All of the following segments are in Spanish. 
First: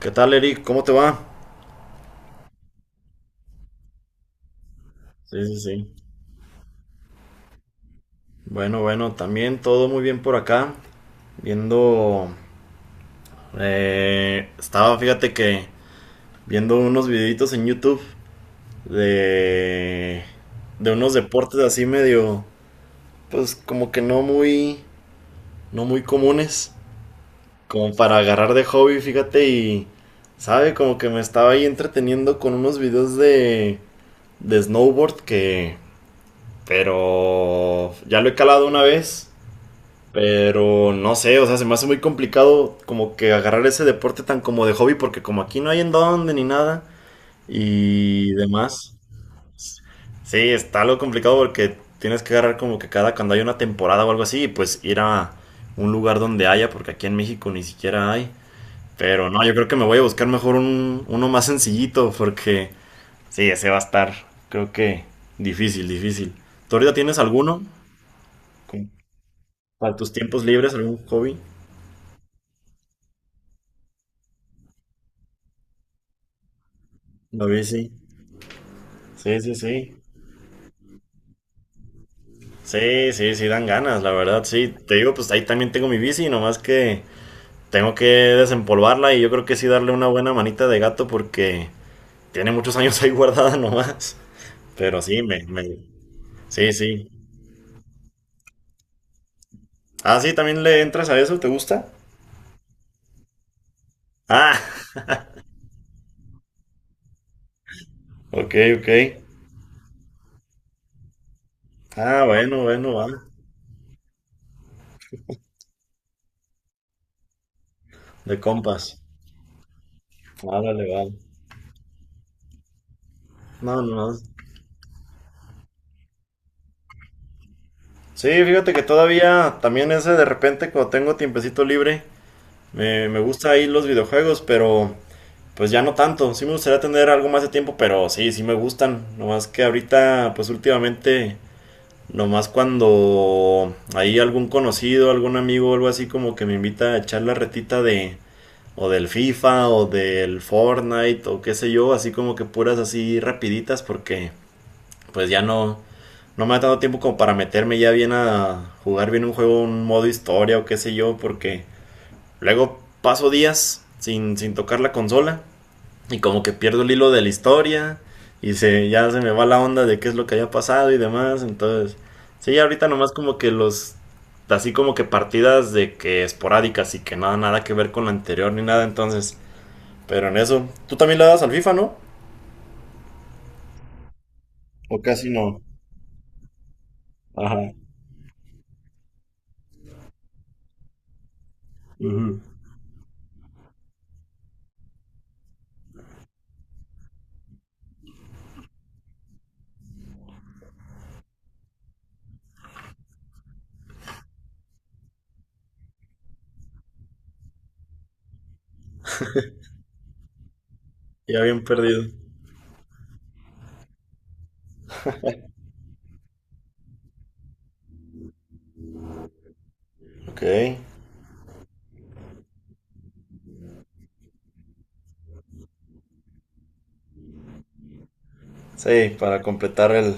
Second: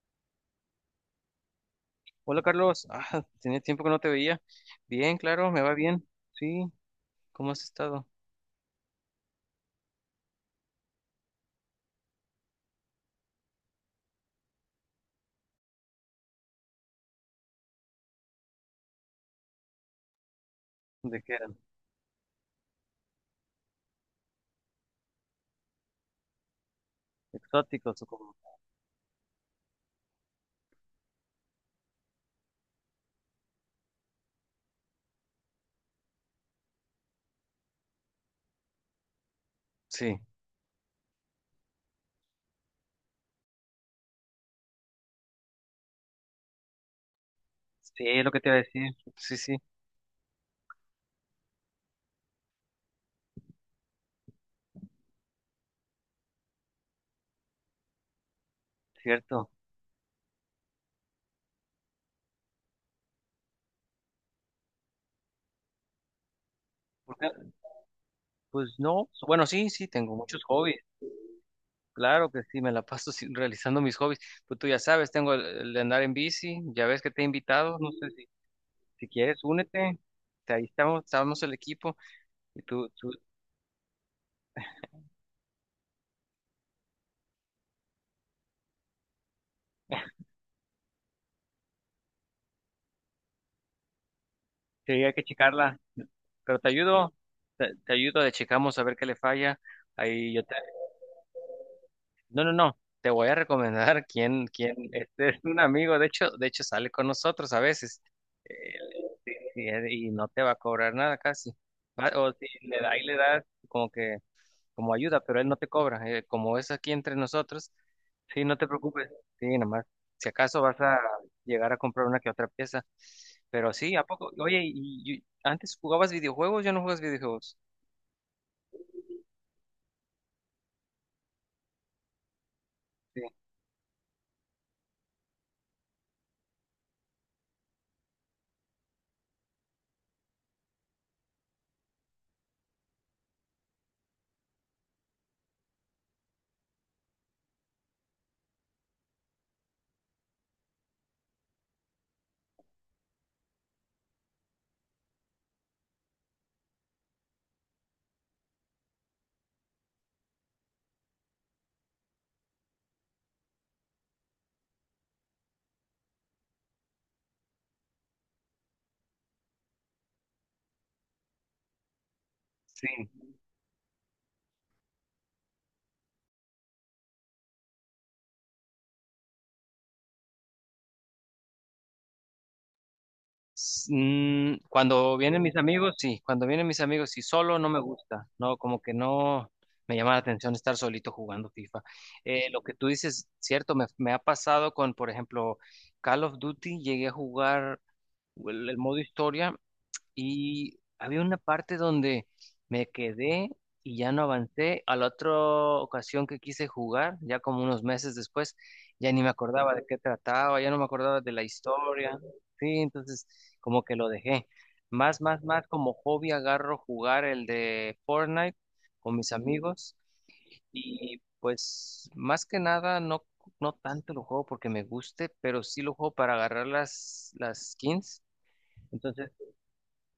¿Qué tal, Eric? ¿Cómo te va? Hola Carlos, tenía tiempo que no te veía. Bien, Sí, claro, sí, me va sí. bien. Sí, ¿cómo has estado? Bueno, bueno, también todo muy bien por acá. Viendo... estaba, fíjate que viendo unos videitos en YouTube de... de unos ¿De qué eran? deportes así medio... pues como que no muy... no muy comunes. Como ¿Exóticos o para cómo? agarrar de hobby, fíjate, y... ¿Sabe? Como que me estaba ahí entreteniendo con unos videos de snowboard que... pero... ya lo he calado una vez. Sí, Pero no sé, o sea, se me hace muy complicado como que agarrar ese deporte tan como de hobby porque como aquí no hay en dónde ni nada sí, es lo y que te iba a decir. demás. Sí, sí, Sí, está algo complicado porque tienes que agarrar como que cada cuando hay una temporada o algo así, y pues ir a un lugar donde haya porque aquí en México ni siquiera hay. Pero no, cierto. yo creo que me voy a buscar mejor uno más sencillito porque sí, ese va a estar, creo que difícil, difícil. ¿Tú ahorita ¿Por tienes qué? alguno? Pues Con- no, bueno, sí, sí, ¿Para tus tengo muchos tiempos libres, hobbies. algún hobby? Claro que sí, me la paso realizando mis hobbies. Pues tú ya sabes, tengo el de andar en bici, ya ves que te he No, invitado, sí. no sé si, si quieres, Sí, sí, sí. únete. Ahí estamos el equipo y tú, Sí, sí, sí, dan ganas, la verdad, sí. Te digo, pues ahí también tengo mi bici, nomás que tengo que desempolvarla y yo creo que sí darle una buena manita de gato porque tiene muchos años ahí guardada nomás. sí, Pero hay sí, que me... checarla, pero te Sí, sí. ayudo, te ayudo, le checamos a ver qué le falla. Ah, sí, Ahí yo te también le entras a eso, ¿te gusta? No, no, no. Te voy a recomendar quién, Ah, este es un amigo, de hecho sale con nosotros a veces. ok, Eh, ok. sí, sí, y no te va a cobrar nada casi. Ah, O si bueno, le bueno, da y va. le da como que, como ayuda, pero él no te cobra. Como es aquí entre nosotros, De sí, no te compas. preocupes. Sí, nomás. Si acaso vas Árale, a va. llegar a comprar una que otra pieza. Pero No, no. sí, ¿a No. poco? Oye, ¿ antes jugabas videojuegos? ¿Ya no juegas videojuegos? Sí, fíjate que todavía también ese de repente cuando tengo tiempecito libre, me Sí, gusta ahí los videojuegos, pero pues ya no tanto. Sí me gustaría tener algo más de tiempo, pero sí, sí me gustan. Nomás que ahorita, pues últimamente, nomás cuando hay algún conocido, algún amigo o algo así como que me invita a echar la retita de o del FIFA o del Fortnite o qué sé yo, así como que puras así rapiditas porque pues ya no me ha dado tiempo como para meterme ya bien a jugar bien un juego, un modo historia o qué sé yo, porque luego paso días sin tocar la consola y como que pierdo el hilo de la historia. Ya se me va la onda de qué es lo que haya pasado y demás. Entonces, sí, ahorita sí. nomás como que los. Así como que partidas de que esporádicas y que nada, nada que ver con la anterior ni nada. Entonces, pero en eso. ¿Tú también le das al FIFA, no? S- mm, O cuando casi vienen mis no. amigos, sí, cuando vienen mis amigos, sí, solo no Ajá. me gusta, no, como que no me llama la atención estar solito jugando FIFA. Ujú. Lo que tú dices, cierto, me ha pasado con, por ejemplo, Call of Duty, llegué a jugar el modo historia y había una parte donde me quedé y ya no avancé. A la otra ocasión que quise jugar, ya como unos meses después, ya ni me acordaba de qué trataba, ya no me acordaba de Ya la bien perdido. historia. Sí, entonces como que lo dejé. Más como hobby agarro jugar el de Fortnite con mis amigos Ok. y pues más que nada no, no tanto lo juego porque me guste, pero sí lo juego para agarrar las skins. Sí, Entonces, para completar el,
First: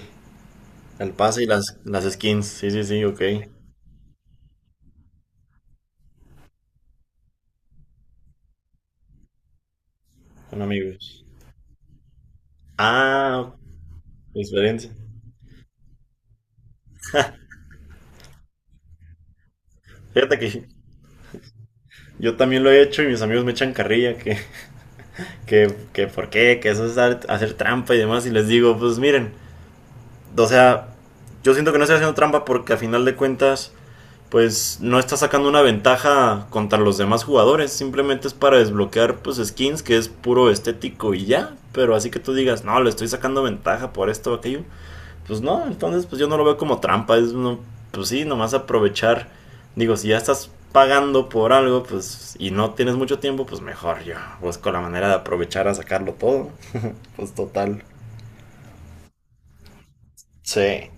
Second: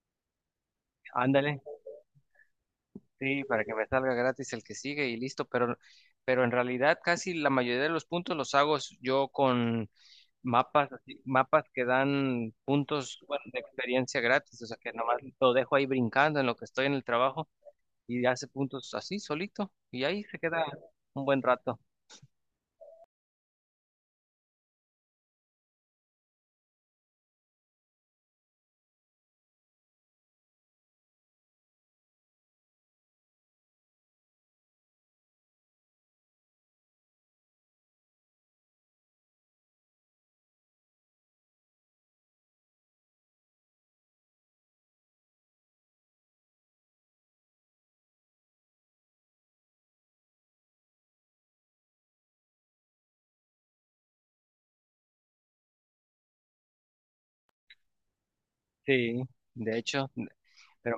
el pase y ándale. las skins. Sí, sí, sí, ok. Sí, para que me salga gratis el que sigue y listo, pero en realidad casi la mayoría de los puntos los hago yo con Son mapas, amigos. mapas que dan puntos, bueno, Ah, de experiencia gratis, o sea experiencia. que nomás lo dejo ahí brincando en lo que estoy en el trabajo y hace puntos así solito y ahí se Fíjate queda que un buen rato. yo también lo he hecho y mis amigos me echan carrilla que por qué, que eso es hacer trampa y demás. Y les digo, pues miren, o sea, yo siento que no estoy haciendo trampa porque a final de cuentas, pues no está sacando una ventaja contra los demás jugadores. Simplemente es para desbloquear, pues, skins que es puro estético y ya. Pero así que tú digas, no, le estoy sacando ventaja por esto o aquello pues no, entonces pues yo no lo veo como trampa, es no, pues sí, nomás aprovechar, digo, si ya estás pagando por algo, pues y no tienes mucho tiempo, pues mejor yo busco la manera de aprovechar a sacarlo todo, pues total. Sí, de hecho. Sí. Pero,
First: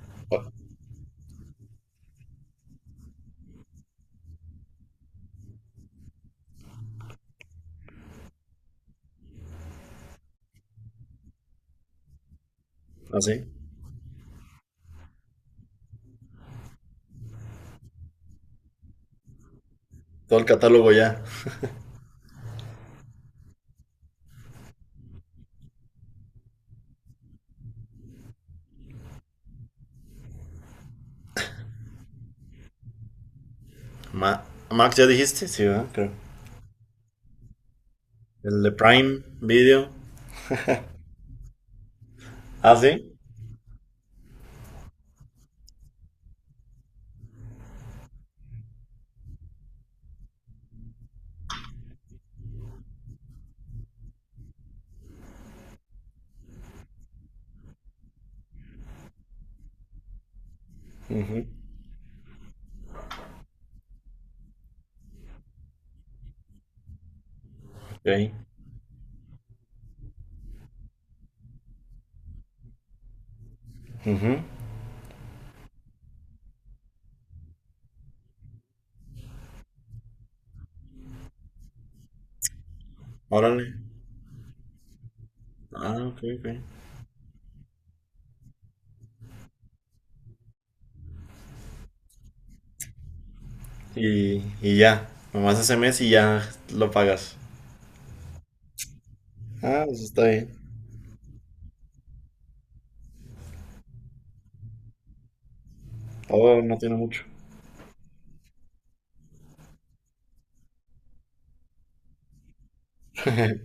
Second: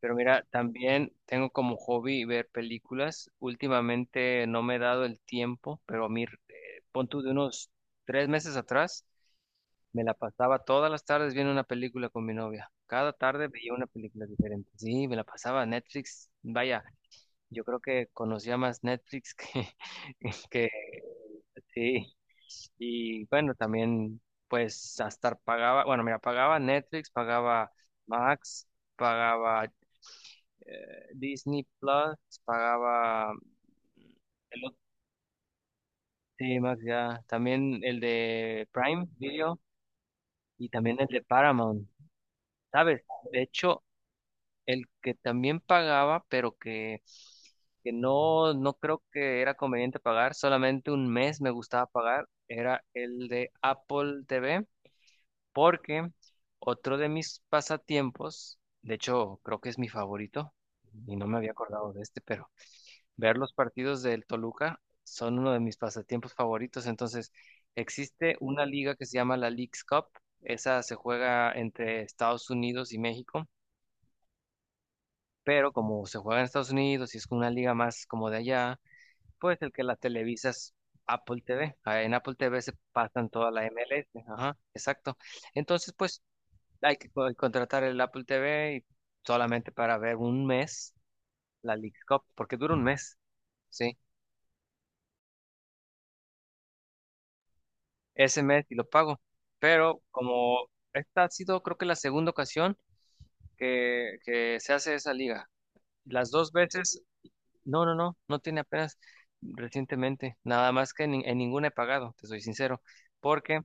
pero mira, también tengo como hobby ver películas. Últimamente no me he dado el tiempo, pero a mí, pon tú de unos 3 meses atrás, me la pasaba todas las tardes viendo una película con mi novia. Cada Así, tarde veía una película diferente. Sí, me la pasaba Netflix. Vaya, yo creo que conocía más Netflix que, todo el que catálogo ya. Sí. Y bueno, también pues hasta pagaba, bueno, mira, pagaba Netflix, pagaba Max, pagaba Disney Plus, pagaba Ma- el otro, Max, ¿ya dijiste? Sí, ¿verdad? Creo. sí, Max ya, también el El de de Prime Prime Video Video. y también el de Paramount, Ah, ¿sabes? sí. De hecho, el que también pagaba, pero que no creo que era conveniente pagar, solamente un mes me gustaba pagar, era el de Apple TV. Porque otro de mis pasatiempos, de hecho creo que es mi favorito, y no me Ujú. había acordado de este, pero ver los partidos del Toluca son uno de mis pasatiempos favoritos. Entonces, Ok, existe una liga que se llama la Leagues Cup, esa se juega entre Estados Unidos y México, pero como se juega en Estados Unidos y es una liga más como de allá, pues el que la televisa es Apple TV. Ah, en Apple TV se pasan toda órale. la MLS, ajá, exacto. Entonces, Ah, ok, pues ok. hay que contratar el Apple TV y solamente para ver un mes la Leagues Cup, porque dura un mes, ¿sí? Y ya, nomás ese mes y ya lo pagas. Ese mes y lo pago. Ah, pues Pero está bien. como esta ha sido, creo que la segunda ocasión que se hace esa liga. Las dos Oh, no tiene veces, mucho. no, no, no, no tiene apenas recientemente. Nada más que en ninguna he pagado, te soy sincero, porque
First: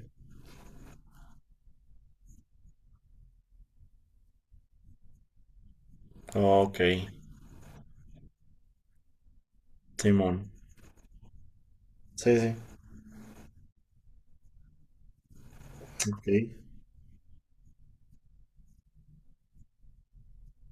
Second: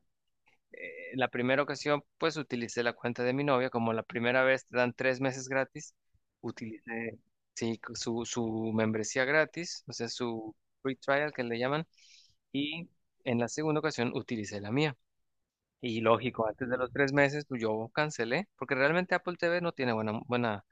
la primera ocasión, pues utilicé la cuenta de mi novia, como la primera vez te dan 3 meses gratis, Ok, utilicé, sí, su membresía gratis, o sea, Simón. su free trial que le llaman, Sí, sí. y en la segunda ocasión utilicé la mía. Y Ok. lógico, antes de los 3 meses, pues yo cancelé, porque realmente Apple TV no tiene buena, buena,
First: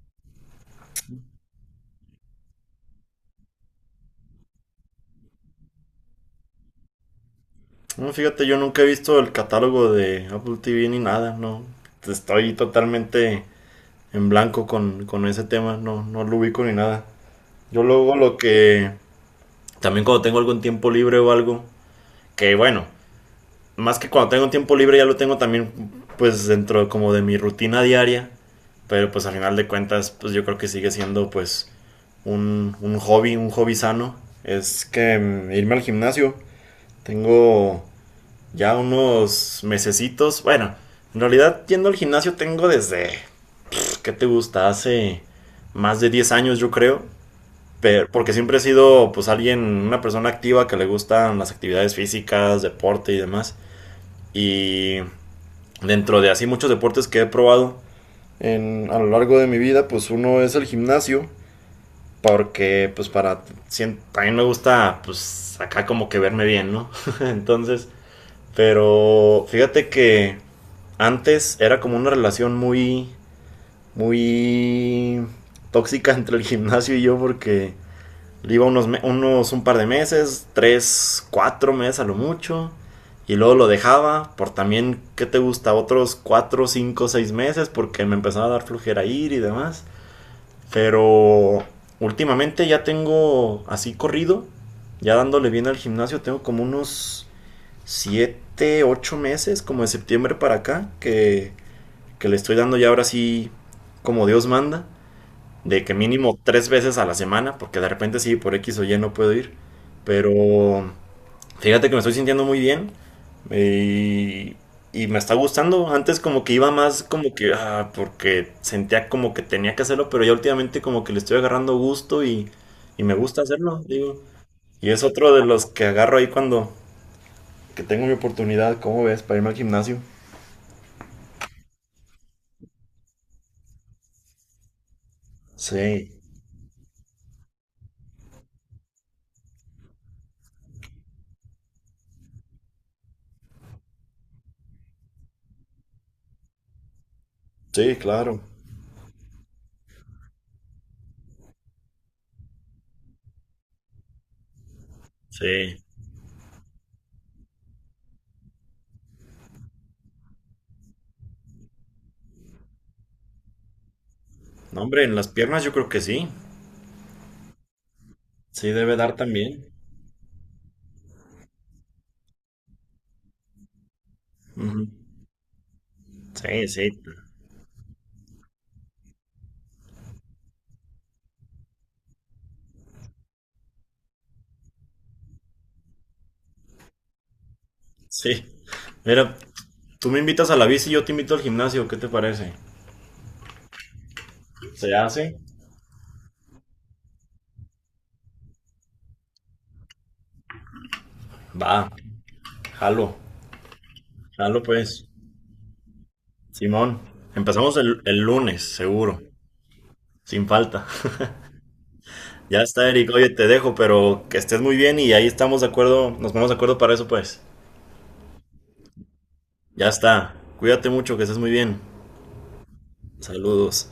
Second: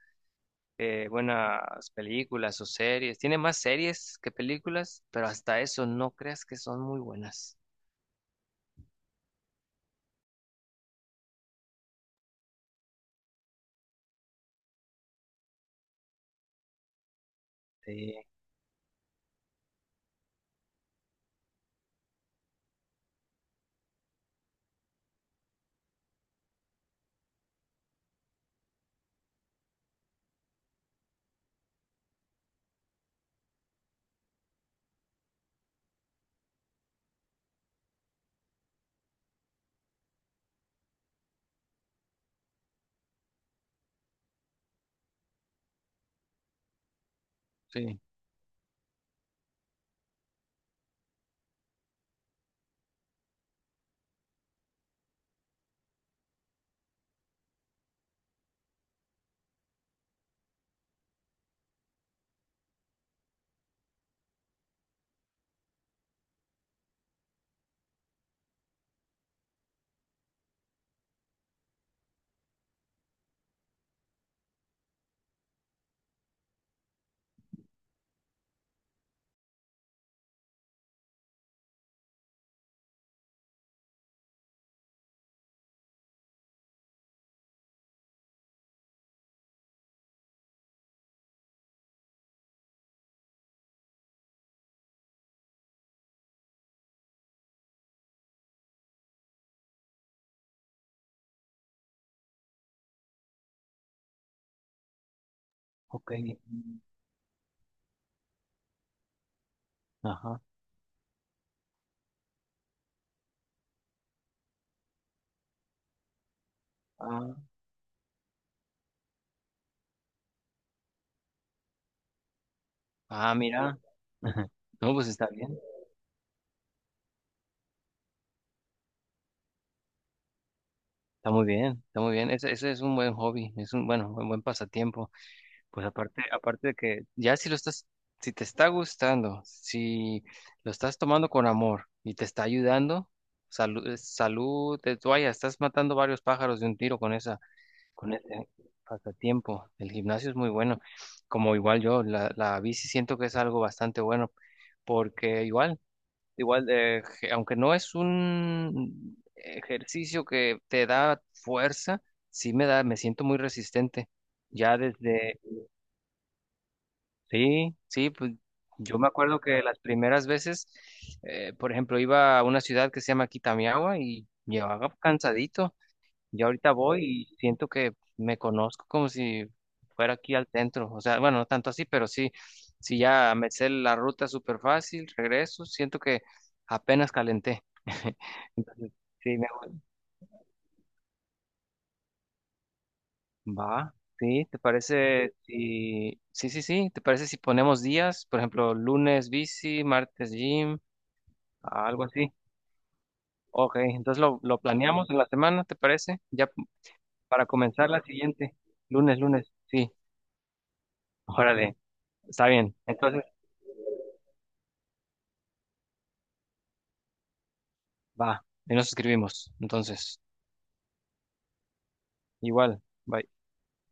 eh, buenas películas o series, tiene más series que películas, pero hasta eso no creas que son muy buenas. No, fíjate, yo nunca he visto el catálogo de Apple TV ni nada, no. Estoy totalmente en blanco con ese tema, no, no lo ubico ni nada. Yo Sí, luego lo que... También cuando tengo algún tiempo libre o algo, que bueno, más que cuando tengo un tiempo libre ya lo tengo también pues dentro como de mi rutina diaria, pero pues al final de cuentas pues yo creo que sigue siendo pues un hobby, un hobby sano, es que irme al gimnasio. Tengo ya unos mesecitos. Bueno, en realidad yendo al gimnasio tengo desde, ¿qué te gusta? Hace más de 10 años yo creo. sí, Pero, porque siempre he sido pues alguien, una persona activa que le gustan las actividades físicas, deporte y demás. Y dentro de así muchos deportes que he probado a lo largo de mi vida, pues uno es el gimnasio. Porque, pues, para. También me gusta, pues, acá como que verme bien, ¿no? Entonces, pero fíjate que antes era como una relación muy. Muy tóxica entre el gimnasio y yo, porque iba unos un par de meses, tres, cuatro meses a lo mucho. Y luego lo dejaba por también, ¿qué te gusta? Otros cuatro, cinco, seis meses porque me empezaba a dar flujera ir y demás. Pero últimamente ya tengo así corrido, ya dándole bien al gimnasio, tengo como unos 7 u 8 meses, como de septiembre para acá, que le estoy dando ya ahora sí como Dios manda, de que ok. mínimo 3 veces a la semana, porque de repente sí, por X o Y no puedo ir, pero Ajá. fíjate que me estoy sintiendo muy bien, eh, y me está gustando. Antes como que iba más como Ah, que, ah, porque sentía como que tenía que hacerlo, pero ya últimamente como que le estoy agarrando gusto y me ah, gusta mira. hacerlo, digo. Y No, es pues está otro de bien, los que agarro ahí cuando que tengo mi oportunidad, ¿cómo ves? Para irme al gimnasio. está muy bien, está muy bien. Ese es un buen hobby, es un, bueno, un buen pasatiempo. Pues Sí, aparte de que ya si lo estás, si te está gustando, si lo estás tomando con amor y te está ayudando, salud, es salud, de toalla, estás matando varios pájaros de un tiro con esa, sí, con claro. ese pasatiempo. El gimnasio es muy bueno. Como igual yo, la bici siento que es algo bastante bueno, porque Sí. Aunque no es un ejercicio que te da fuerza, sí me da, me siento muy resistente. Ya No, hombre, en las desde, piernas yo creo que sí. sí, sí, pues Sí, debe yo me dar acuerdo que también. las primeras veces, por ejemplo, iba a una ciudad que se llama Kitamiawa y Ujú. llevaba cansadito. Yo Sí, ahorita sí. voy y siento que me conozco como si fuera aquí al centro. O sea, bueno, no tanto así, pero sí, sí ya me sé la ruta súper fácil, regreso, siento que apenas calenté. Sí. Entonces, sí, Mira, me tú me invitas a la bici y yo te invito al gimnasio, ¿qué te parece? va. Sí, ¿te ¿Se parece hace? si... Sí, sí, sí, ¿te parece si ponemos días? Por ejemplo, lunes bici, martes gym, Va, algo así. jalo, Ok, entonces lo jalo pues. planeamos en la semana, ¿te parece? Ya Simón, para empezamos comenzar la el siguiente. lunes, Lunes, seguro, lunes, sí. sin falta. Órale. Está Ya bien. está, Eric, Entonces, oye, te dejo, pero que estés muy bien y ahí estamos de acuerdo, nos ponemos de acuerdo para eso pues. va. Y nos escribimos. Ya Entonces, está, cuídate mucho, que estés muy bien. igual. Bye. Saludos.